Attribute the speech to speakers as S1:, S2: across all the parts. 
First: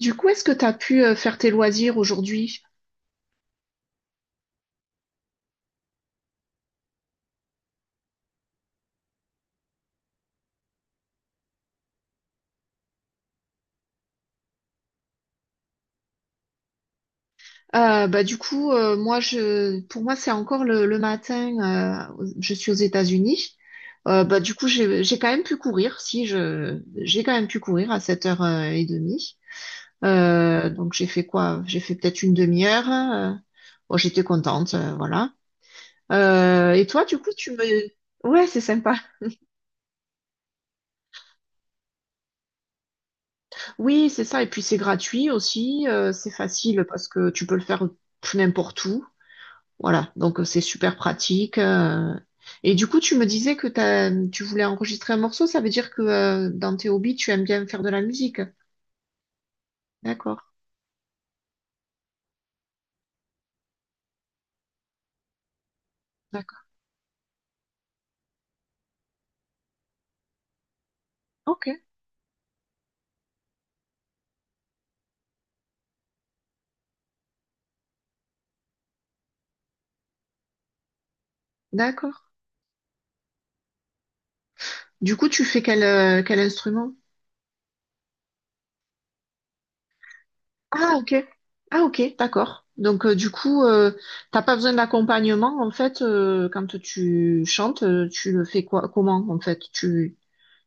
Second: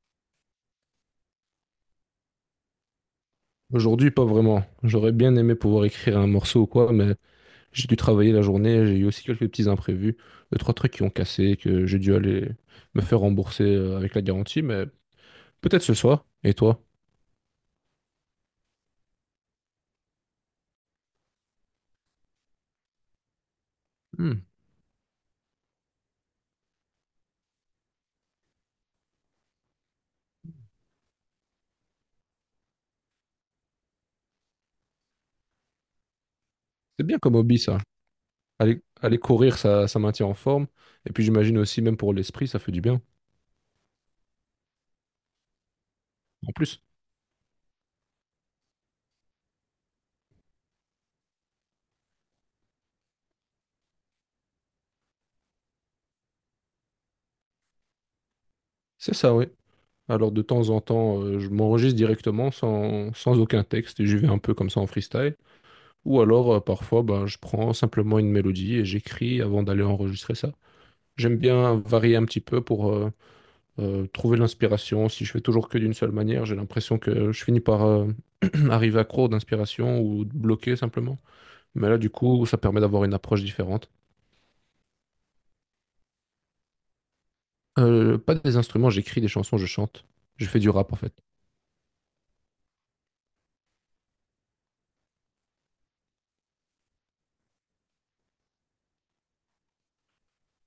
S1: Du coup, est-ce que tu as pu faire tes loisirs aujourd'hui?
S2: Aujourd'hui, pas vraiment. J'aurais bien aimé pouvoir écrire un morceau ou quoi, mais j'ai dû travailler la journée, j'ai eu aussi quelques petits imprévus, deux, trois trucs qui ont cassé, que j'ai dû aller me faire rembourser avec la garantie, mais peut-être ce soir. Et toi?
S1: Bah, du coup, moi, pour moi, c'est encore le matin. Je suis aux États-Unis. Bah,
S2: Hmm.
S1: du coup, j'ai quand même pu courir. Si, j'ai quand même pu courir à sept heures 30. Donc, j'ai fait quoi? J'ai fait peut-être une demi-heure. Bon, j'étais contente, voilà. Et toi,
S2: C'est
S1: du
S2: bien
S1: coup,
S2: comme
S1: tu me...
S2: hobby, ça.
S1: Ouais, c'est
S2: Aller,
S1: sympa.
S2: aller courir, ça maintient en forme. Et puis j'imagine aussi, même pour l'esprit, ça fait du bien.
S1: Oui, c'est ça. Et puis, c'est gratuit aussi. C'est
S2: En plus,
S1: facile parce que tu peux le faire n'importe où. Voilà, donc c'est super pratique. Et du coup, tu me disais que tu voulais enregistrer un morceau, ça veut dire que dans tes hobbies, tu aimes bien faire de la musique.
S2: c'est ça, oui. Alors
S1: D'accord,
S2: de temps en temps, je m'enregistre directement sans aucun texte et j'y vais un peu comme ça en freestyle. Ou alors,
S1: d'accord.
S2: parfois, ben, je prends simplement une mélodie et j'écris avant d'aller enregistrer ça. J'aime
S1: Ok,
S2: bien varier un petit peu pour trouver l'inspiration. Si je fais toujours que d'une seule manière, j'ai l'impression que je finis par arriver à accro d'inspiration ou bloqué simplement. Mais là, du
S1: d'accord.
S2: coup, ça permet d'avoir une approche différente.
S1: Du coup, tu fais quel instrument?
S2: Pas des instruments, j'écris des chansons, je chante. Je fais du rap
S1: Ah,
S2: en
S1: ok.
S2: fait.
S1: Ah, ok, d'accord. Donc, du coup, t'as pas besoin d'accompagnement, en fait, quand tu chantes, tu le fais quoi, comment, en fait? Tu,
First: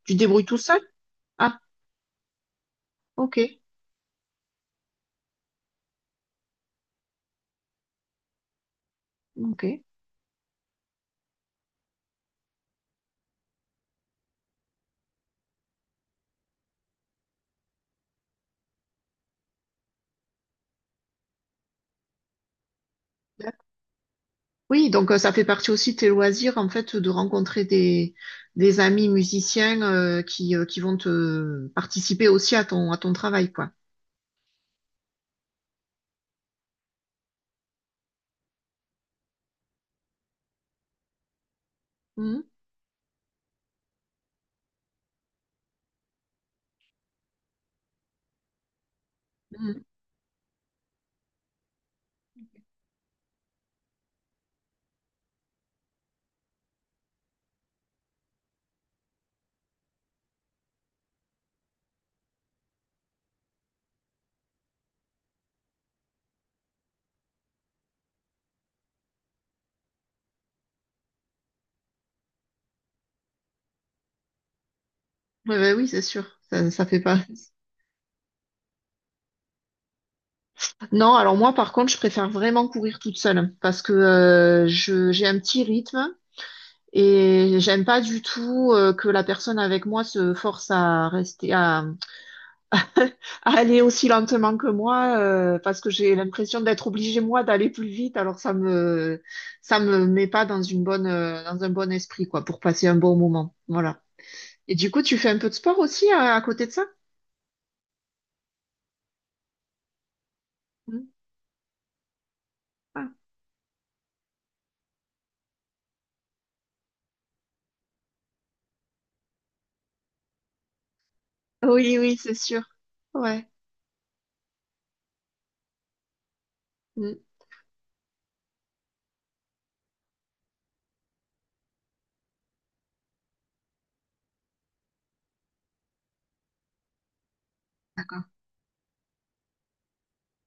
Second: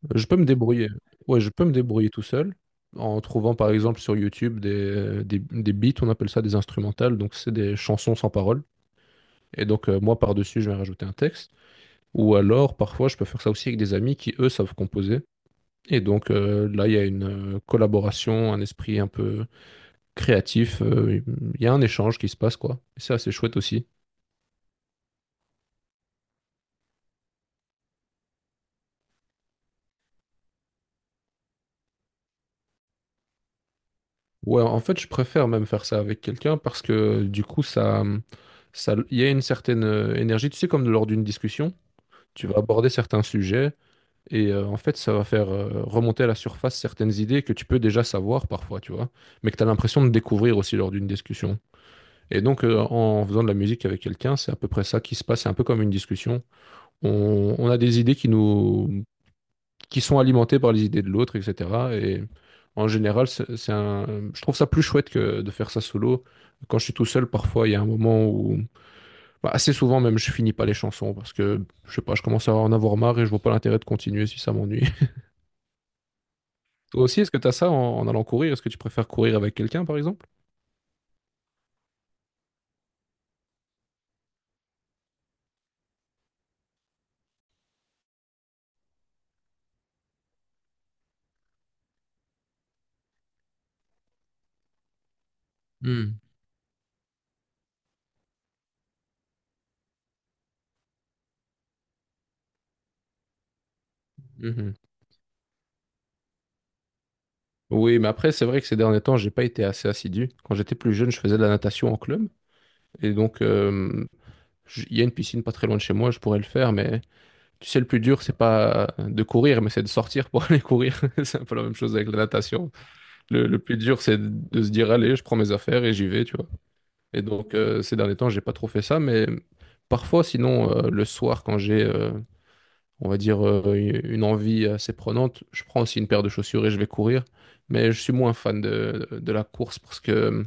S1: tu te
S2: Je peux
S1: débrouilles
S2: me
S1: tout seul?
S2: débrouiller. Ouais, je
S1: Ah,
S2: peux me débrouiller tout seul en
S1: ok,
S2: trouvant par exemple sur YouTube des beats, on appelle ça des instrumentales, donc c'est des chansons sans paroles.
S1: ok.
S2: Et donc, moi, par-dessus, je vais rajouter un texte. Ou alors, parfois, je peux faire ça aussi avec des amis qui, eux, savent composer. Et donc, là, il y a une collaboration, un esprit un peu créatif. Il y a un échange qui se passe, quoi. Et c'est assez chouette aussi.
S1: Oui, donc ça fait partie aussi de tes loisirs, en fait, de rencontrer des amis musiciens, qui vont te participer aussi à ton travail, quoi.
S2: Ouais, en fait, je préfère même faire ça avec quelqu'un parce que, du coup, ça, il y a une certaine énergie. Tu sais, comme lors d'une discussion,
S1: Mhm.
S2: tu vas aborder certains sujets. Et en fait, ça va faire remonter à la surface certaines idées que tu peux déjà savoir parfois, tu vois, mais que tu as
S1: Mhm.
S2: l'impression de découvrir aussi lors d'une discussion. Et donc, en faisant de la musique avec quelqu'un, c'est à peu près ça qui se passe. C'est un peu comme une discussion. On a des idées qui nous, qui sont alimentées par les idées de l'autre, etc. Et en général, c'est un, je trouve ça plus chouette que de faire ça solo. Quand je suis tout seul, parfois, il y a un moment où, bah, assez souvent même, je finis pas les chansons parce que, je sais pas, je commence à en avoir marre et je vois pas l'intérêt de continuer si ça m'ennuie.
S1: Ouais, ouais, oui, c'est sûr. Ça fait
S2: Toi
S1: pas.
S2: aussi, est-ce que tu as ça en allant courir? Est-ce que tu préfères courir avec quelqu'un, par exemple?
S1: Non, alors moi, par contre, je préfère vraiment courir toute seule parce que j'ai un petit rythme et j'aime pas du tout que la personne avec moi se force à rester, à aller aussi lentement que moi, parce que j'ai
S2: Hmm.
S1: l'impression d'être obligée moi d'aller plus vite, alors ça me met pas dans une bonne dans un bon esprit quoi, pour passer un bon moment. Voilà.
S2: Mhm.
S1: Et du coup, tu fais un peu de sport aussi, à côté de ça.
S2: Oui, mais après, c'est vrai que ces derniers temps, j'ai pas été assez assidu. Quand j'étais plus
S1: Mm.
S2: jeune, je faisais de la natation en club.
S1: Ah.
S2: Et donc, il y a une piscine pas très loin de chez moi, je pourrais le faire. Mais tu sais, le plus dur, c'est pas de courir, mais c'est de sortir pour aller courir. C'est un peu la même chose
S1: Oui,
S2: avec
S1: oui,
S2: la
S1: c'est sûr.
S2: natation.
S1: Ouais.
S2: Le plus dur, c'est de se dire, allez, je prends mes affaires et j'y vais, tu vois.
S1: Mm.
S2: Et donc, ces derniers temps, j'ai pas trop fait ça. Mais parfois, sinon, le soir, quand j'ai on va dire, une envie assez prenante. Je prends aussi une paire de chaussures et je vais courir. Mais je suis
S1: D'accord.
S2: moins fan de la course parce que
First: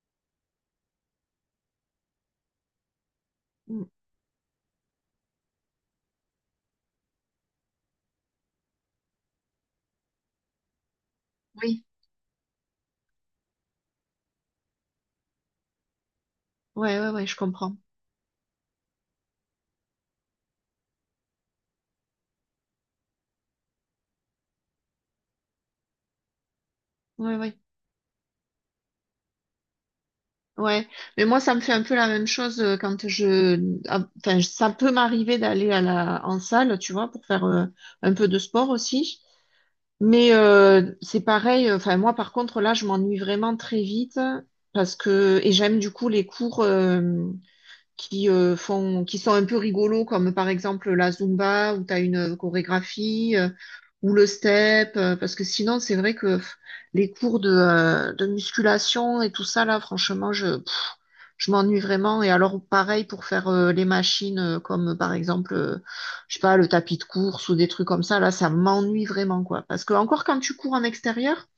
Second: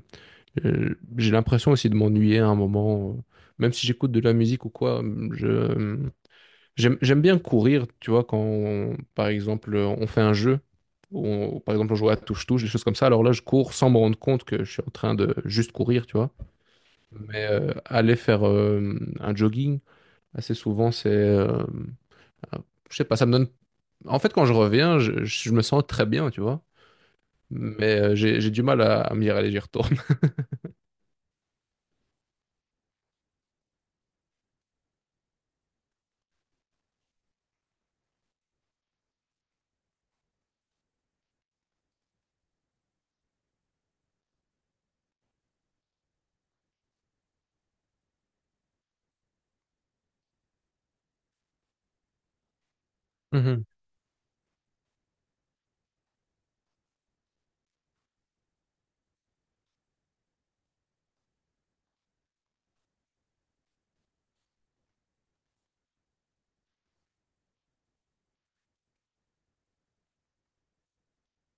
S2: j'ai l'impression aussi de m'ennuyer à un moment. Même
S1: Mm.
S2: si j'écoute de la musique ou quoi, je, j'aime bien courir, tu vois, quand, par exemple, on fait un jeu. Où par
S1: Oui,
S2: exemple, on joue à touche-touche, des choses comme ça. Alors là, je cours sans me rendre compte que je suis en train de juste courir, tu vois.
S1: ouais, ouais, ouais, je
S2: Mais
S1: comprends.
S2: aller faire un jogging, assez souvent, c'est, ah, je sais pas, ça me donne. En fait, quand je reviens, je me sens très bien, tu vois.
S1: Ouais, ouais,
S2: Mais j'ai du mal à me dire, allez, j'y retourne.
S1: ouais. Mais moi, ça me fait un peu la même chose, quand je ah, enfin ça peut m'arriver d'aller à la en salle, tu vois, pour faire un peu de sport aussi. Mais c'est pareil, enfin moi par contre là je m'ennuie vraiment très vite, parce que et j'aime du coup les cours qui sont un peu rigolos, comme par exemple la Zumba où tu as une chorégraphie,
S2: Mhm.
S1: ou le step, parce que sinon c'est vrai que les cours de musculation et tout ça, là, franchement je m'ennuie vraiment. Et alors, pareil pour faire les machines, comme par exemple, je sais pas, le tapis de course ou des trucs comme ça, là, ça m'ennuie vraiment, quoi. Parce que encore, quand tu cours en extérieur,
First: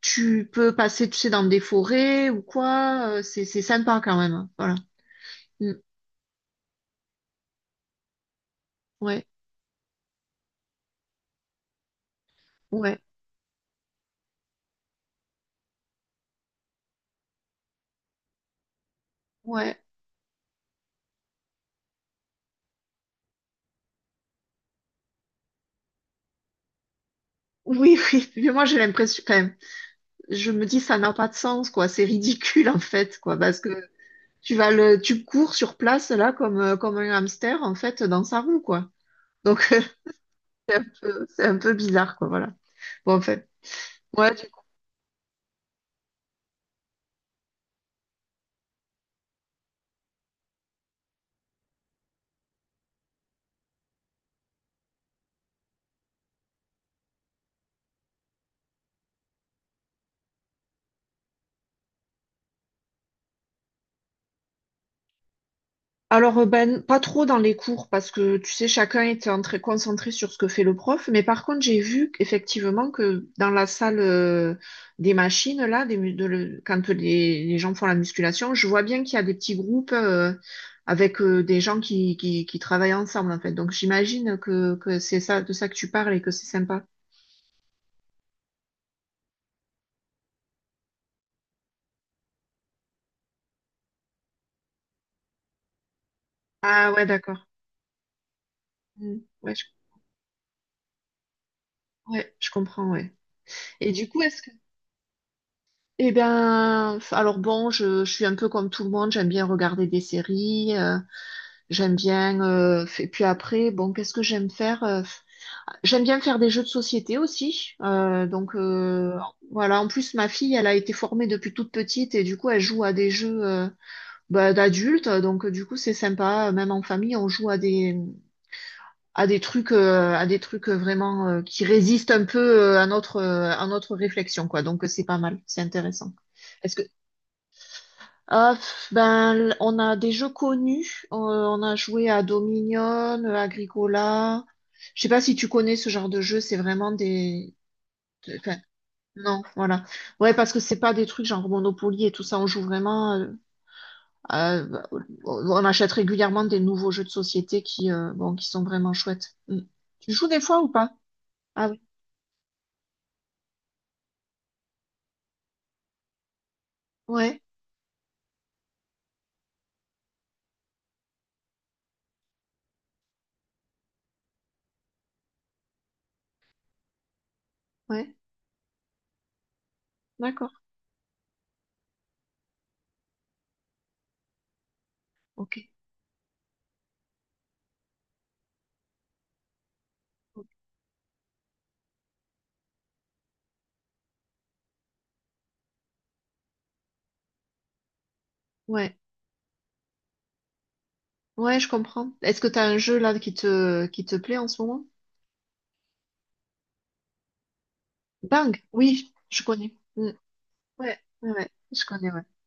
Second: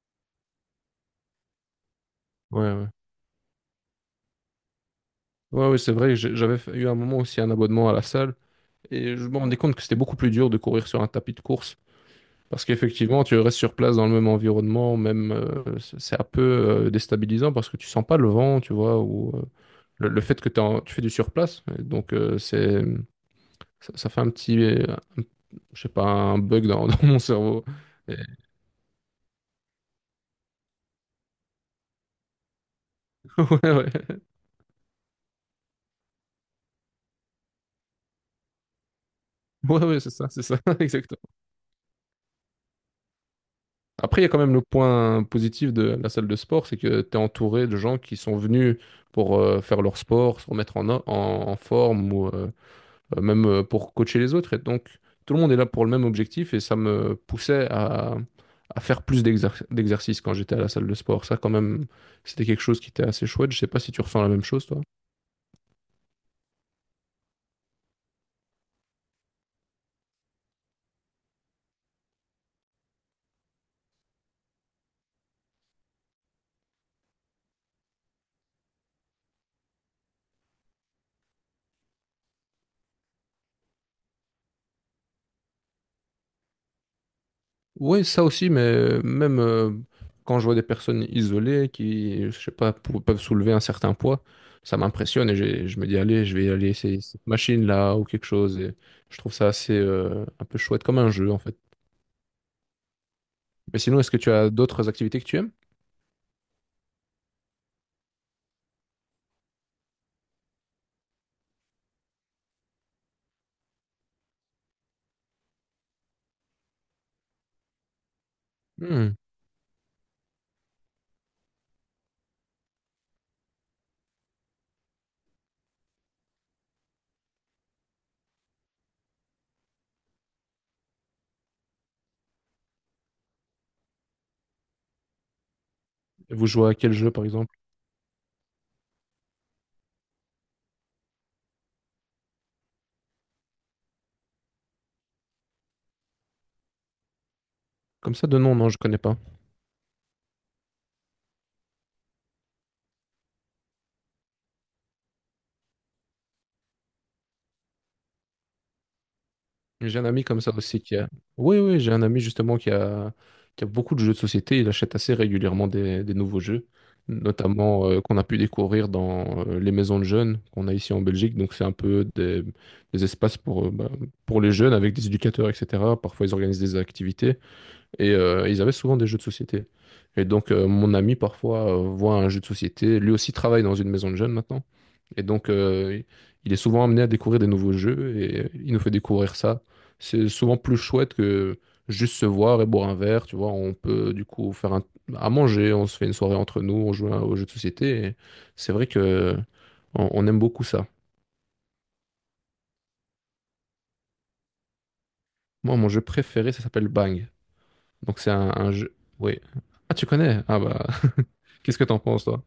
S1: tu peux passer, tu sais, dans des forêts ou
S2: Ouais, ouais.
S1: quoi, c'est sympa quand même, hein. Voilà.
S2: Ouais, ouais,
S1: Mm.
S2: c'est vrai, que j'avais eu un moment aussi un abonnement à la salle et
S1: Ouais,
S2: je me rendais compte que c'était beaucoup plus dur de courir sur un tapis de course parce
S1: ouais,
S2: qu'effectivement, tu restes sur place dans le même environnement, même c'est un peu déstabilisant parce que tu sens pas le vent, tu vois, ou
S1: ouais.
S2: le fait que t'es tu fais du surplace, et donc c'est ça, ça fait un petit, un- je sais pas, un bug dans mon cerveau.
S1: Oui, oui. Mais moi, j'ai l'impression, enfin, je me dis, ça n'a pas de sens, quoi. C'est ridicule, en fait, quoi, parce que
S2: Ouais, ouais.
S1: tu cours sur place, là, comme un hamster, en fait, dans sa roue, quoi. Donc, euh,
S2: Ouais, ouais, c'est ça,
S1: C'est un
S2: exactement.
S1: peu, c'est un peu bizarre, quoi, voilà. Bon, en fait,
S2: Après, il y a
S1: ouais.
S2: quand
S1: du
S2: même le point positif de la salle de sport, c'est que tu es entouré de gens qui sont venus pour faire leur sport, se remettre en forme ou même pour coacher les autres. Et donc, tout le monde est là pour le même objectif et ça me poussait à faire plus d'exercices quand j'étais à la salle de sport. Ça, quand même, c'était quelque chose qui était assez chouette. Je sais pas si tu ressens la même chose, toi.
S1: Alors, ben, pas trop dans les cours, parce que, tu sais, chacun était en très concentré sur ce que fait le prof, mais par contre, j'ai vu effectivement que dans la salle des machines, là, des, mu- de le- quand les gens font la musculation, je vois bien qu'il y a des petits groupes, avec des gens qui travaillent ensemble, en fait. Donc, j'imagine que c'est ça, de ça que tu parles et que c'est sympa.
S2: Oui, ça aussi, mais même quand je vois des personnes isolées qui, je sais pas, peuvent soulever un certain poids, ça m'impressionne et je me dis, allez, je vais aller
S1: Ah
S2: essayer
S1: ouais,
S2: cette
S1: d'accord.
S2: machine-là ou quelque chose. Et je
S1: Mm.
S2: trouve ça
S1: Ouais,
S2: assez un peu chouette, comme un jeu en fait.
S1: ouais, je comprends, ouais.
S2: Mais
S1: Et
S2: sinon,
S1: du
S2: est-ce que
S1: coup,
S2: tu
S1: est-ce
S2: as d'autres activités que tu aimes?
S1: Eh bien, alors bon, je suis un peu comme tout le monde, j'aime bien regarder des séries, j'aime bien, et puis après, bon, qu'est-ce que j'aime faire? J'aime bien faire des jeux de société aussi. Donc,
S2: Hmm.
S1: voilà, en plus ma fille, elle a été formée depuis toute petite et du coup elle joue à des jeux, bah, d'adultes. Donc du coup c'est sympa, même en famille, on joue à des trucs, à des trucs vraiment, qui résistent un peu, à notre réflexion, quoi. Donc c'est pas mal, c'est intéressant.
S2: Et vous jouez à
S1: Est-ce que
S2: quel jeu, par exemple?
S1: Ah, ben, on a des jeux connus. On a joué à Dominion, Agricola. Je sais pas si tu connais ce genre de jeu. C'est vraiment des.
S2: Comme ça, de nom,
S1: Enfin,
S2: non, je connais pas.
S1: non, voilà. Ouais, parce que c'est pas des trucs genre Monopoly et tout ça. On joue vraiment, à- on achète régulièrement des nouveaux jeux de société, bon, qui sont vraiment chouettes. Mm.
S2: J'ai un
S1: Tu
S2: ami
S1: joues des
S2: comme ça
S1: fois ou
S2: aussi
S1: pas?
S2: qui a. Oui,
S1: Ah oui.
S2: oui, j'ai un ami justement qui a beaucoup de jeux de société. Il achète assez régulièrement des nouveaux jeux,
S1: Ouais,
S2: notamment qu'on a pu découvrir dans les maisons de jeunes qu'on a ici en Belgique. Donc, c'est un peu des espaces pour, bah, pour les jeunes avec des éducateurs, etc. Parfois, ils organisent des activités et
S1: ouais.
S2: ils avaient souvent des jeux de société. Et
S1: D'accord.
S2: donc, mon ami, parfois, voit un jeu de société. Lui aussi travaille dans une maison de jeunes maintenant. Et donc,
S1: Ok.
S2: il est souvent amené à découvrir des nouveaux jeux et il nous fait découvrir ça. C'est souvent plus chouette que juste se voir et boire un verre, tu vois. On peut du coup faire à manger, on se fait une soirée entre nous, on joue aux jeux de société. Et c'est vrai
S1: Ouais.
S2: que on aime beaucoup ça.
S1: Ouais, je comprends. Est-ce que t'as un jeu là qui te plaît en ce moment?
S2: Moi, mon jeu préféré, ça s'appelle Bang. Donc, c'est
S1: Bang,
S2: un jeu.
S1: oui,
S2: Oui.
S1: je connais.
S2: Ah, tu
S1: Mm.
S2: connais? Ah bah,
S1: Ouais, ouais, ouais,
S2: qu'est-ce que
S1: je
S2: t'en
S1: connais, ouais.
S2: penses, toi?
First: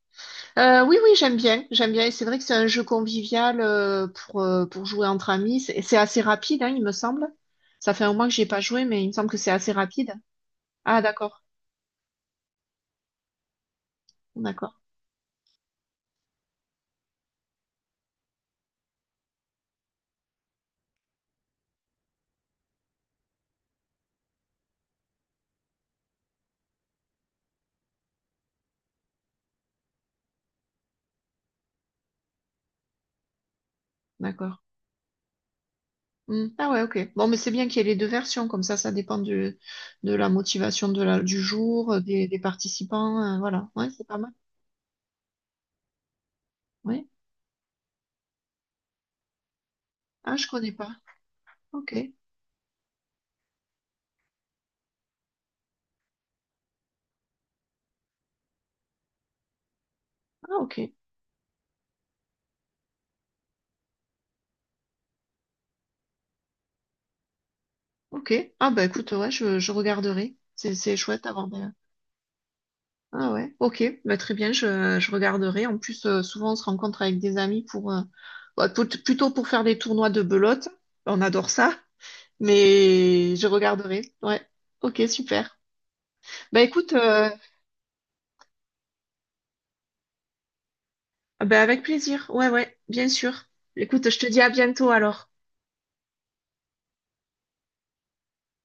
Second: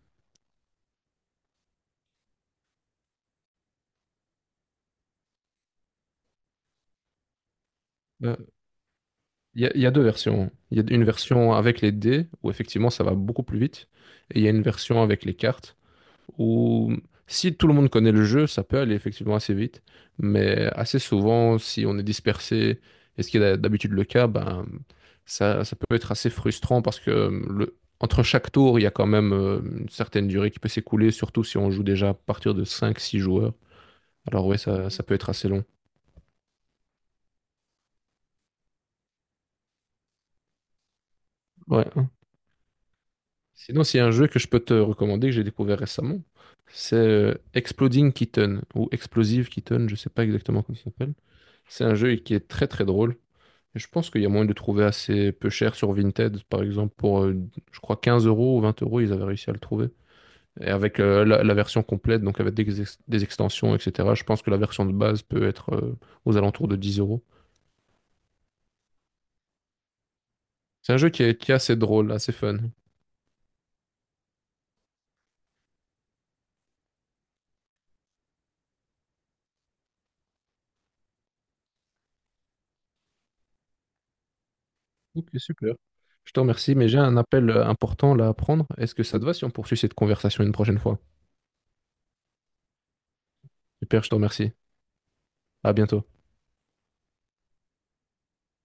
S1: Oui, oui, j'aime bien, j'aime bien. Et c'est vrai que c'est un jeu convivial, pour jouer entre amis. C'est assez rapide, hein, il me semble. Ça fait un mois que j'y ai
S2: Ben,
S1: pas joué, mais il me semble que c'est
S2: Il y a,
S1: assez
S2: il y a deux
S1: rapide.
S2: versions. Il y a
S1: Ah,
S2: une
S1: d'accord,
S2: version avec les dés, où effectivement ça va beaucoup plus vite, et il y a une
S1: d'accord,
S2: version avec les cartes. Où si tout le monde connaît le jeu, ça peut aller effectivement assez vite, mais assez souvent, si on est dispersé, et ce qui est d'habitude le cas, ben, ça peut être assez frustrant parce que entre chaque tour, il y a quand même une certaine durée qui peut s'écouler, surtout si on joue déjà à partir de cinq six joueurs. Alors ouais,
S1: d'accord.
S2: ça peut être assez long.
S1: Mm. Ah ouais, ok. Bon, mais c'est bien qu'il y ait les deux versions, comme ça dépend de la motivation de du
S2: Ouais.
S1: jour, des participants. Voilà,
S2: Sinon,
S1: ouais,
S2: s'il y a
S1: c'est
S2: un
S1: pas
S2: jeu
S1: mal.
S2: que je peux te recommander, que j'ai découvert récemment, c'est
S1: Ouais.
S2: Exploding Kitten, ou Explosive Kitten, je sais pas
S1: Ah, je
S2: exactement
S1: connais
S2: comment ça
S1: pas.
S2: s'appelle. C'est
S1: Ok.
S2: un jeu qui est très très drôle. Et je pense qu'il y a moyen de trouver assez peu cher sur Vinted, par exemple, pour, je crois, 15 euros ou 20 euros, ils avaient réussi à le trouver.
S1: Ah,
S2: Et
S1: ok.
S2: avec la version complète, donc avec des extensions, etc., je pense que la version de base peut être aux alentours de 10 euros.
S1: Ok. Ah bah écoute, ouais, je regarderai. C'est,
S2: C'est
S1: c'est
S2: un jeu qui
S1: chouette
S2: est,
S1: d'avoir
S2: qui est
S1: des...
S2: assez drôle, assez fun.
S1: Ah ouais, ok, bah très bien, je regarderai. En plus, souvent on se rencontre avec des amis pour bah, plutôt pour faire des tournois de belote. On adore ça, mais je regarderai. Ouais, ok,
S2: Ok,
S1: super.
S2: super. Je te
S1: Bah
S2: remercie, mais
S1: écoute,
S2: j'ai un appel important là à prendre. Est-ce que ça te va si on poursuit cette conversation une prochaine fois?
S1: bah avec plaisir. Ouais, ouais, bien sûr.
S2: Super,
S1: Écoute,
S2: je te
S1: je te dis à
S2: remercie.
S1: bientôt alors.
S2: À bientôt.